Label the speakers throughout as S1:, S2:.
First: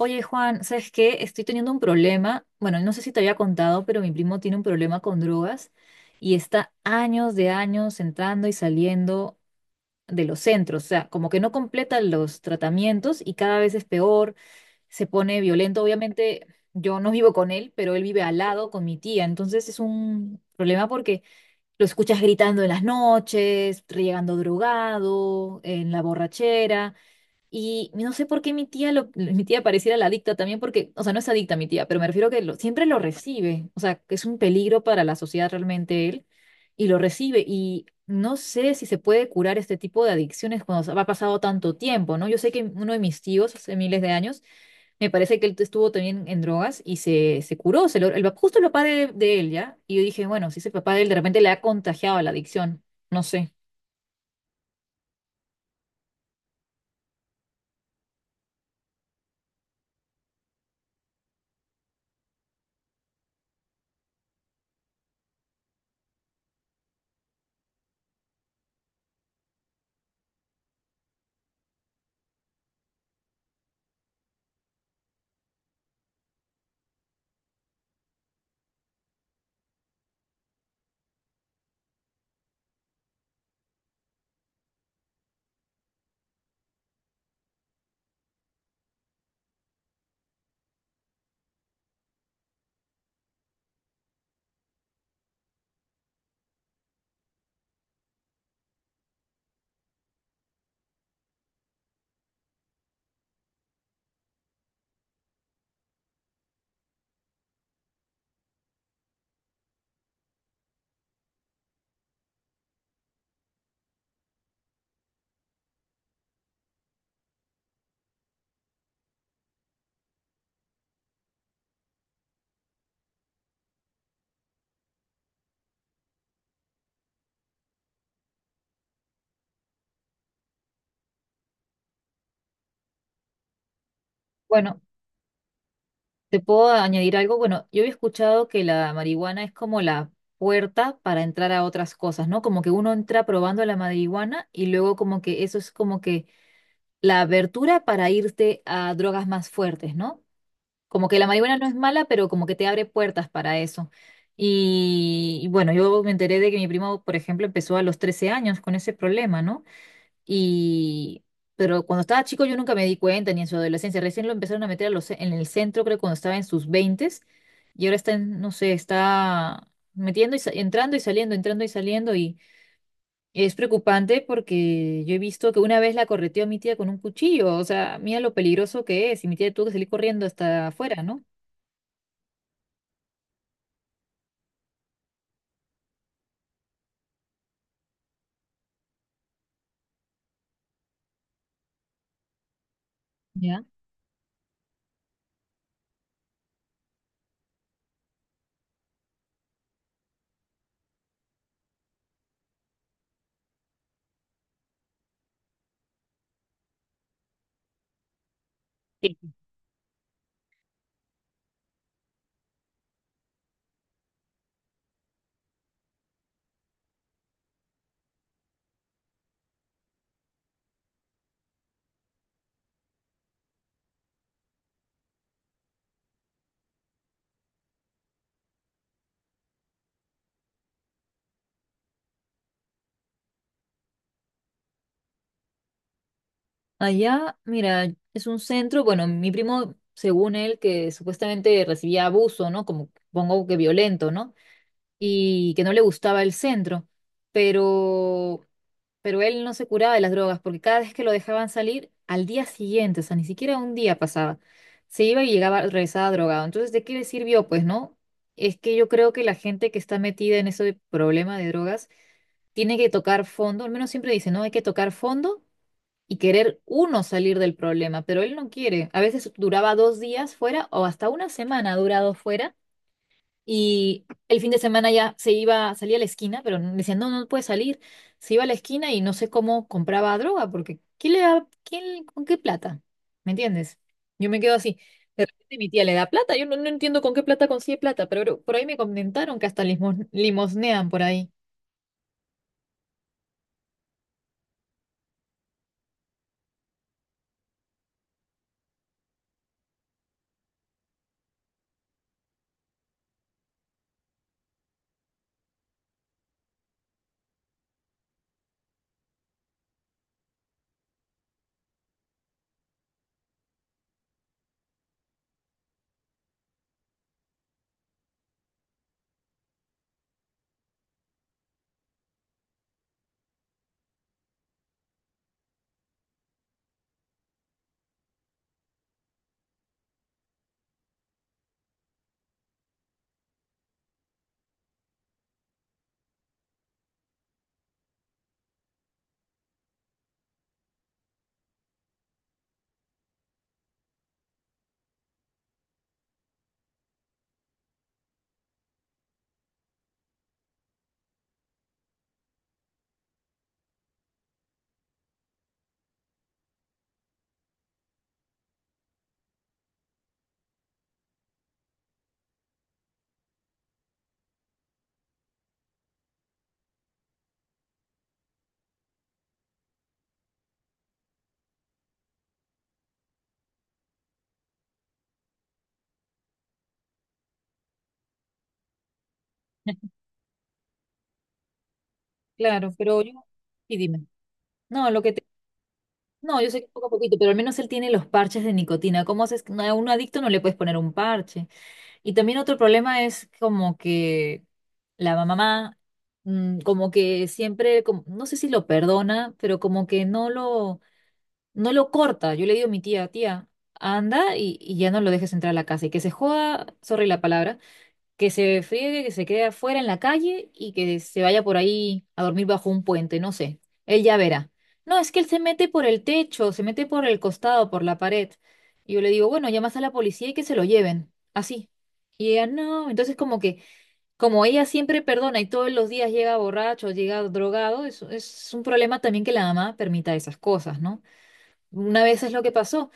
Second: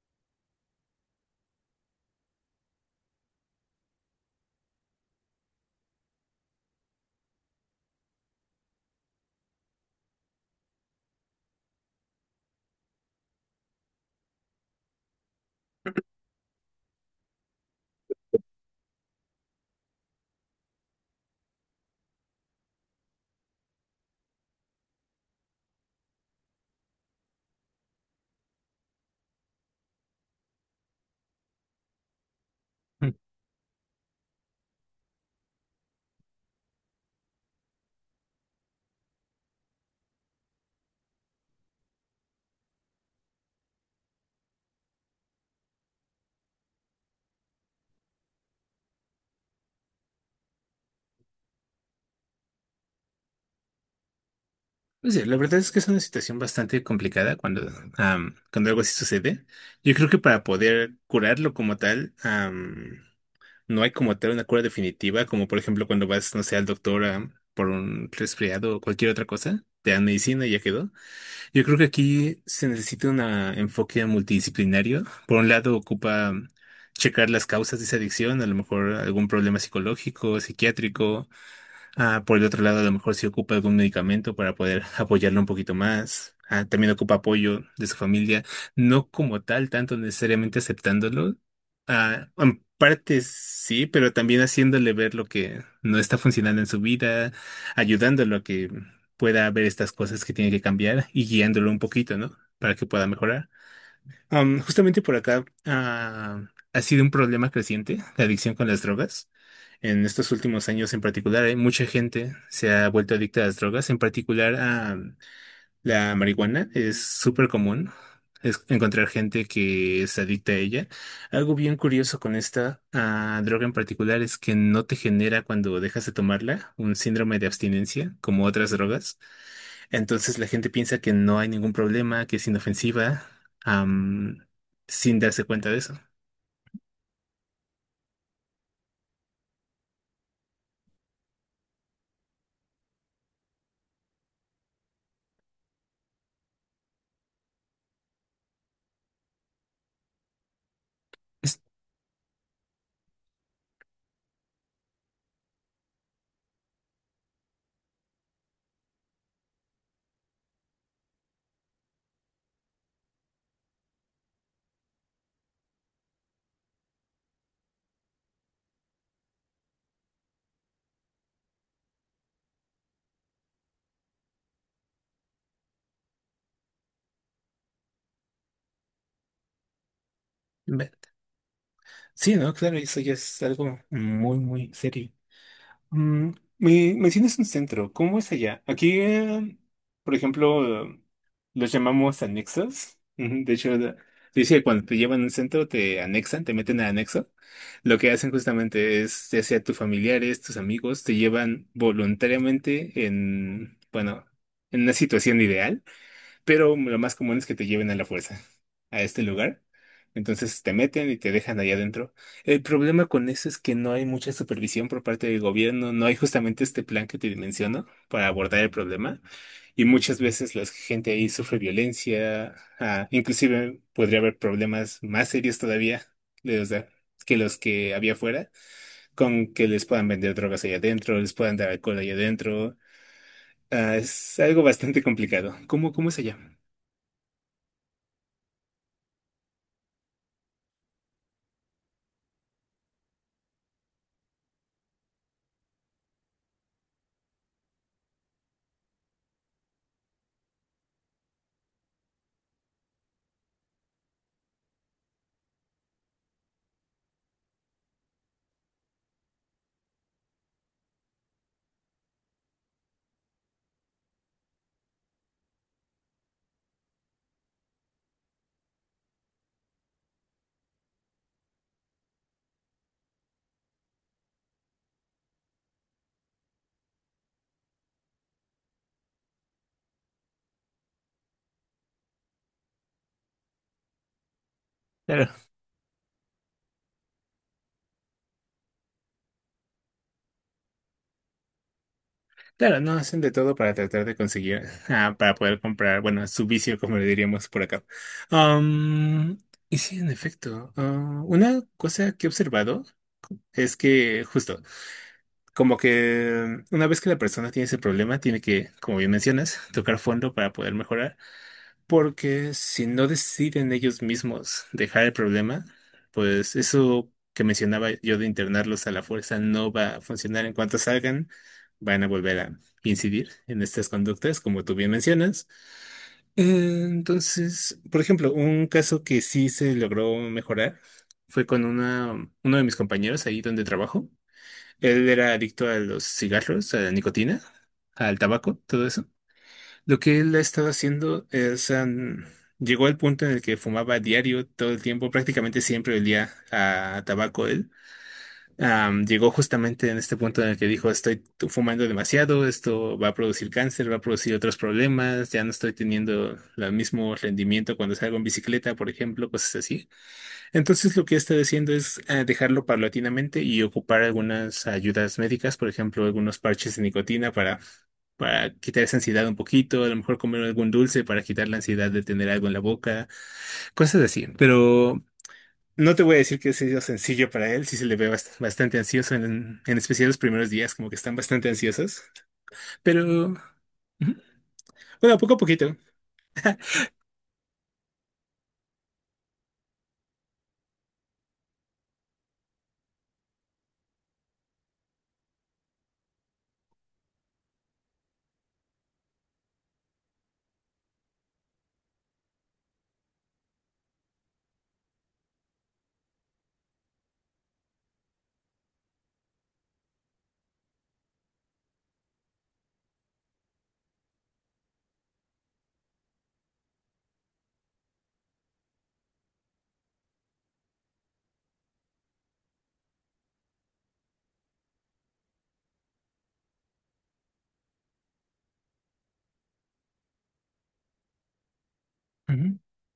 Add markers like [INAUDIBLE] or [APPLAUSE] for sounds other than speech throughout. S1: Oye, Juan, ¿sabes qué? Estoy teniendo un problema. Bueno, no sé si te había contado, pero mi primo tiene un problema con drogas y está años de años entrando y saliendo de los centros. O sea, como que no completa los tratamientos y cada vez es peor, se pone violento. Obviamente, yo no vivo con él, pero él vive al lado con mi tía. Entonces es un problema porque lo escuchas gritando en las noches, llegando drogado, en la borrachera. Y no sé por qué mi tía pareciera la adicta también, porque, o sea, no es adicta mi tía, pero me refiero que siempre lo
S2: Pues
S1: recibe, o sea, que es un peligro para la sociedad realmente él, y lo recibe. Y no sé si se puede curar este tipo de adicciones cuando ha pasado tanto tiempo, ¿no? Yo sé que uno de mis tíos, hace miles de años, me parece que él estuvo también en drogas y se curó, se lo- el, pap- justo el papá de él, ¿ya? Y yo dije, bueno, si ese papá de él de repente le ha contagiado la adicción, no sé.
S2: sí, la verdad es que es una situación bastante complicada cuando, cuando algo así sucede. Yo creo que para poder curarlo como tal, no hay como tal una cura definitiva, como por ejemplo cuando vas, no sé, al doctor por un resfriado o cualquier otra cosa, te dan medicina y ya quedó. Yo creo que aquí se necesita un enfoque multidisciplinario. Por un lado, ocupa checar las causas de esa adicción, a lo mejor algún problema psicológico, psiquiátrico. Por el otro lado, a lo mejor si ocupa algún medicamento para poder [LAUGHS] apoyarlo un poquito más. También ocupa apoyo de su familia, no como tal, tanto necesariamente aceptándolo. En parte sí, pero también haciéndole ver lo que no está funcionando en su vida, ayudándolo a que pueda ver estas cosas que tiene que cambiar y guiándolo un poquito, ¿no? Para que pueda mejorar. Justamente por acá ha sido un problema creciente la adicción con las drogas. En estos últimos años en particular, hay mucha gente se ha vuelto adicta a las drogas, en particular a la marihuana. Es súper común encontrar gente que es adicta a ella. Algo bien curioso con esta droga en particular es que no te genera cuando dejas de tomarla un síndrome de abstinencia como otras drogas. Entonces la gente piensa que no hay ningún problema, que es inofensiva, am,
S1: Bueno.
S2: sin darse cuenta de eso.
S1: ¿Te puedo añadir algo? Bueno, yo había escuchado que la marihuana es como la puerta para entrar a otras cosas, ¿no? Como que uno entra probando la marihuana y luego como que eso es como que la abertura para irte a drogas más fuertes, ¿no? Como que la marihuana no es mala, pero como que te abre puertas para eso. Y bueno, yo me enteré de que mi primo, por ejemplo, empezó a los 13 años con ese problema, ¿no? Y, pero cuando estaba chico yo nunca me di cuenta, ni en su adolescencia. Recién lo empezaron a meter en el centro, creo, cuando estaba en sus veintes. Y ahora está, en, no sé, está metiendo y entrando y saliendo, entrando y saliendo. Y es preocupante porque yo he visto que una vez la correteó a mi tía con un cuchillo. O sea, mira lo peligroso que es. Y mi tía tuvo que salir corriendo hasta
S2: ve-
S1: afuera, ¿no?
S2: Sí, ¿no? Claro, eso ya es algo muy, muy serio. Mm, me mencionas un centro, ¿cómo es allá? Aquí, por ejemplo, los llamamos anexos. Ujú. De
S1: ¿Ya?
S2: hecho, se dice que cuando te llevan a un centro te anexan, te meten a anexo. Lo que hacen justamente es, ya sea tus familiares, tus amigos, te llevan voluntariamente en, bueno, en una situación ideal, pero lo más común es que te lleven a la fuerza a
S1: Sí.
S2: este lugar. Entonces te meten y te dejan allá adentro. El problema con eso es que no hay mucha supervisión por parte del gobierno, no hay justamente este plan que te menciono para abordar el problema. Y muchas veces la gente ahí sufre violencia, inclusive podría haber problemas más serios todavía de los de- que los que había afuera, con que les puedan vender drogas allá adentro, les puedan dar alcohol allá adentro. Es algo bastante complicado. ¿Cómo, cómo es allá?
S1: Allá, mira, es un centro, bueno, mi primo, según él, que supuestamente recibía abuso, ¿no? Como pongo que violento, ¿no? Y que no le gustaba el centro, pero, pero él no se curaba de las drogas porque cada vez que lo dejaban salir, al día siguiente, o sea, ni siquiera un día pasaba, se iba y llegaba, regresaba drogado. Entonces, ¿de qué le sirvió? Pues no, es que yo creo que la gente que está metida en ese problema de drogas tiene que tocar fondo, al menos siempre dice, no, hay que tocar fondo. Y querer uno salir del problema, pero él no quiere. A veces duraba 2 días fuera o hasta una semana ha durado fuera y el fin de semana ya se iba, salía a la esquina, pero me decían, no, no puede salir. Se iba a la esquina y no sé cómo compraba droga, porque ¿quién le da, quién, con qué plata? ¿Me entiendes? Yo me quedo así. De repente mi tía le da plata, yo no, no entiendo con qué plata consigue plata, pero por ahí me comentaron que hasta limosnean por ahí.
S2: Claro, no, hacen de todo para tratar de conseguir, para poder comprar, bueno, su vicio, como le diríamos por acá. Am, y sí, en efecto, una cosa que he observado es que justo, como que una vez que la persona tiene ese problema, tiene que, como bien mencionas, tocar fondo para poder mejorar. Porque si no deciden ellos mismos dejar el problema, pues eso que mencionaba yo de internarlos a la fuerza no va a funcionar. En cuanto salgan, van a volver a incidir en estas conductas, como tú bien mencionas. Entonces, por ejemplo, un caso que sí se logró mejorar fue con una, uno de mis compañeros ahí donde trabajo. Él era adicto a los cigarros, a la nicotina, al tabaco, todo eso. Lo que él ha estado haciendo es, llegó al punto en el que fumaba diario todo el tiempo, prácticamente siempre olía a tabaco él. Llegó justamente en este punto en el que dijo, estoy fumando demasiado, esto va a producir cáncer, va a producir otros problemas, ya no estoy teniendo el mismo rendimiento cuando salgo en bicicleta, por ejemplo, cosas así. Entonces lo que está diciendo es dejarlo paulatinamente y ocupar algunas ayudas médicas, por ejemplo, algunos parches de nicotina para quitar esa ansiedad un poquito, a lo mejor comer algún dulce para quitar la ansiedad de tener algo en la boca, cosas así, ¿no? Pero no te voy a decir que sea sencillo para él, sí se le ve bastante ansioso, en
S1: [LAUGHS]
S2: especial los primeros días, como que están bastante ansiosos.
S1: Claro, pero
S2: Pero,
S1: yo, y dime.
S2: ujú,
S1: No, lo que
S2: bueno,
S1: te,
S2: poco a poquito.
S1: no, yo sé que poco a poquito, pero al menos él tiene los parches de nicotina. ¿Cómo haces? Que a un adicto no le puedes poner un parche. Y también otro problema es como que la mamá, mm, como que siempre, como- no sé si lo perdona, pero como que no lo, no lo corta. Yo le digo a mi tía, tía, anda y ya no lo dejes entrar a la casa y que se joda, sorry la palabra, que se friegue, que se quede afuera en la calle y que se vaya por ahí a dormir bajo un puente, no sé. Él ya verá. No, es que él se mete por el techo, se mete por el costado, por la pared. Y yo le digo, bueno, llamas a la policía y que se lo lleven. Así. Y ella, no. Entonces, como que, como ella siempre perdona y todos los días llega borracho, llega drogado, es un problema también que la mamá permita esas cosas, ¿no? Una vez es lo que
S2: Ujú.
S1: pasó,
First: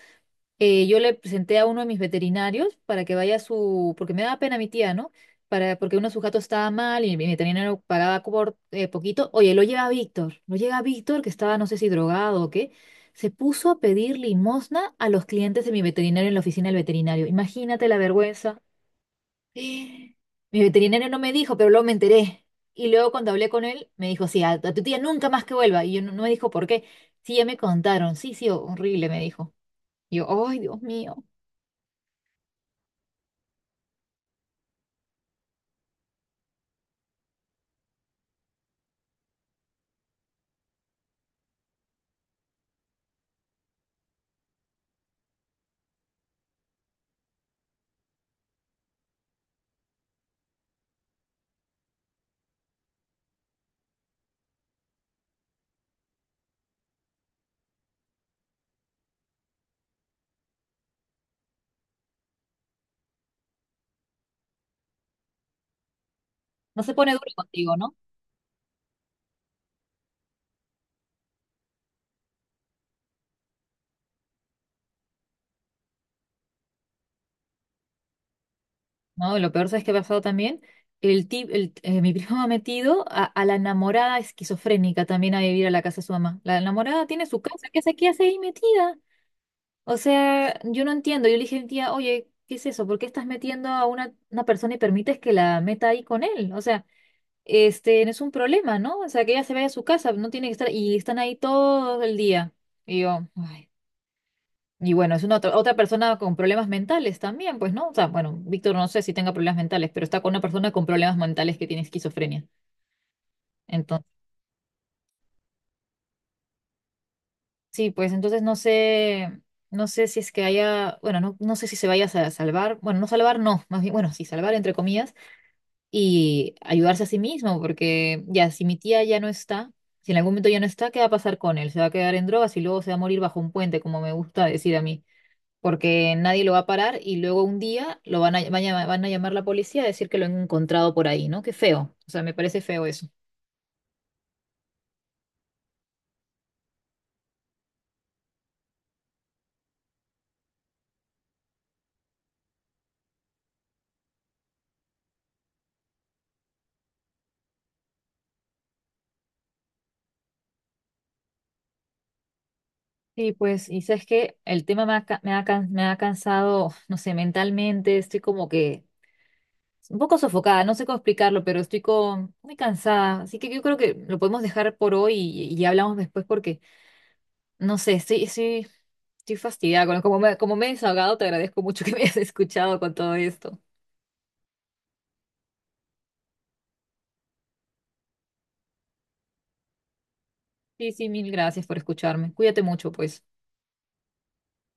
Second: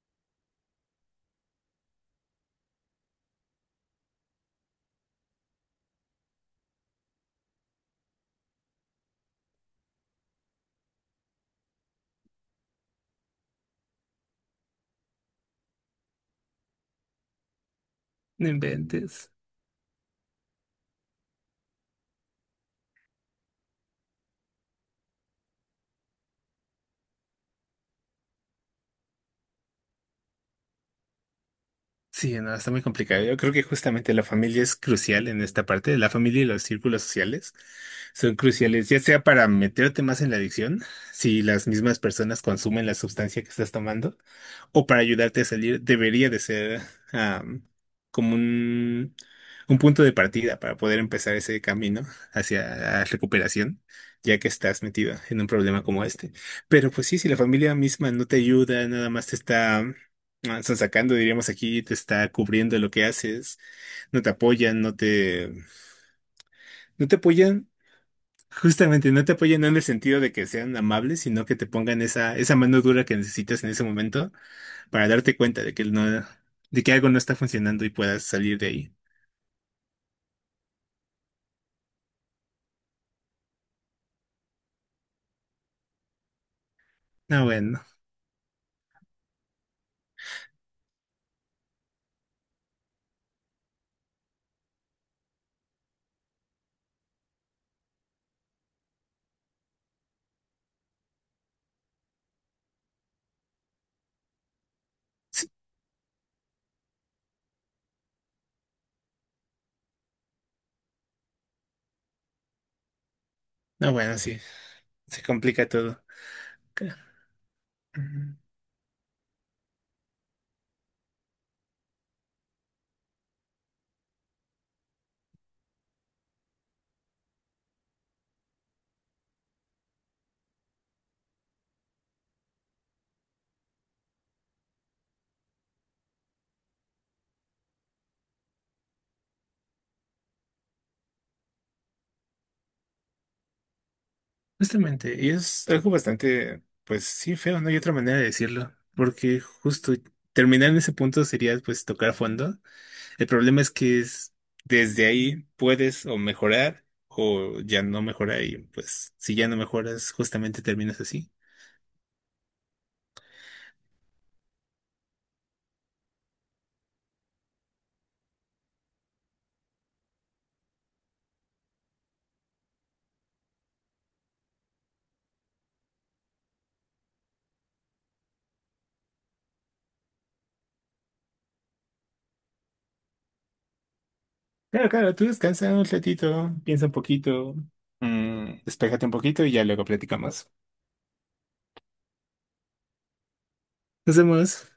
S1: yo le presenté a uno de mis veterinarios para que vaya a su, porque me daba pena mi tía, ¿no? Para, porque uno de sus gatos estaba mal y mi veterinario pagaba por, poquito. Oye, lo llega Víctor, que estaba no sé si drogado o qué, se puso a pedir limosna a los clientes de mi veterinario en la oficina del veterinario. Imagínate la
S2: No
S1: vergüenza.
S2: inventes.
S1: [GASPS] Mi veterinario no me dijo, pero luego me enteré. Y luego cuando hablé con él, me dijo, sí, a tu tía nunca más que vuelva. Y yo no me dijo por qué. Sí, ya me contaron. Sí, sí, horrible, me dijo. Y yo, ay, Dios mío.
S2: Sí, no, está muy complicado. Yo creo que justamente la familia es crucial en esta parte. La familia y los círculos sociales son cruciales, ya sea para meterte más en la adicción, si las mismas personas consumen la sustancia que estás tomando, o para ayudarte a salir. Debería de ser am, como un punto de partida para poder empezar ese camino hacia la recuperación, ya que estás metido en un problema como este. Pero pues sí, si la familia misma no te ayuda, nada más te está están sacando, diríamos aquí, te está cubriendo lo que haces, no te apoyan,
S1: No se
S2: no
S1: pone
S2: te
S1: duro
S2: apoyan,
S1: contigo, ¿no?
S2: justamente no te apoyan no en el sentido de que sean amables, sino que te pongan esa, esa mano dura que necesitas en ese momento para darte cuenta de que no, de que algo no está funcionando y puedas salir de ahí.
S1: No, lo peor es que ha pasado también. Mi primo ha metido a la enamorada esquizofrénica también a vivir a la casa de su mamá. La enamorada tiene su
S2: No,
S1: casa,
S2: bueno,
S1: qué hace ahí metida? O sea, yo no entiendo. Yo le dije a mi tía, oye, ¿qué es eso? ¿Por qué estás metiendo a una persona y permites que la meta ahí con él? O sea, este, no es un problema, ¿no? O sea, que ella se vaya a su casa, no tiene que estar, y están ahí todo el día. Y yo, ay. Y bueno, es una
S2: sí,
S1: otra persona con problemas mentales también, pues, ¿no? O sea, bueno, Víctor no sé si tenga problemas mentales, pero está con una persona con problemas mentales que tiene esquizofrenia.
S2: no,
S1: Entonces,
S2: bueno, sí, se complica todo. Ca-
S1: sí, pues
S2: Ujú.
S1: entonces no sé, no, sé si es que haya, bueno, no, no sé si se vaya a salvar, bueno, no salvar, no, más bien, bueno, sí, salvar entre comillas y ayudarse a sí mismo, porque ya, si mi tía ya no está, si en algún momento ya no está, ¿qué va a pasar con él? ¿Se va a quedar en drogas y luego se va a morir bajo un puente, como me gusta decir a mí? Porque nadie lo va a parar y luego un día lo van a llamar la policía a decir que lo han encontrado por ahí, ¿no? Qué feo, o sea, me parece feo eso.
S2: Justamente, y es algo bastante, pues sí, feo, no hay otra manera de decirlo, porque justo terminar en ese punto sería pues tocar fondo. El problema es que es desde ahí puedes o mejorar o ya no mejorar y pues si ya no mejoras justamente terminas así.
S1: Sí, pues, y sabes que el tema me ha cansado, no sé, mentalmente, estoy como que un poco sofocada, no sé cómo explicarlo, pero estoy muy cansada, así que yo creo que lo podemos dejar por hoy y hablamos después porque, no sé, estoy fastidiada, como me he desahogado, te agradezco mucho [LAUGHS] que me hayas escuchado con todo esto.
S2: Claro, claro, tú descansa un ratito, piensa un poquito, mm, despéjate un poquito y ya luego platicamos.
S1: Sí, sí, mil gracias por escucharme, cuídate mucho, pues.
S2: Nos vemos.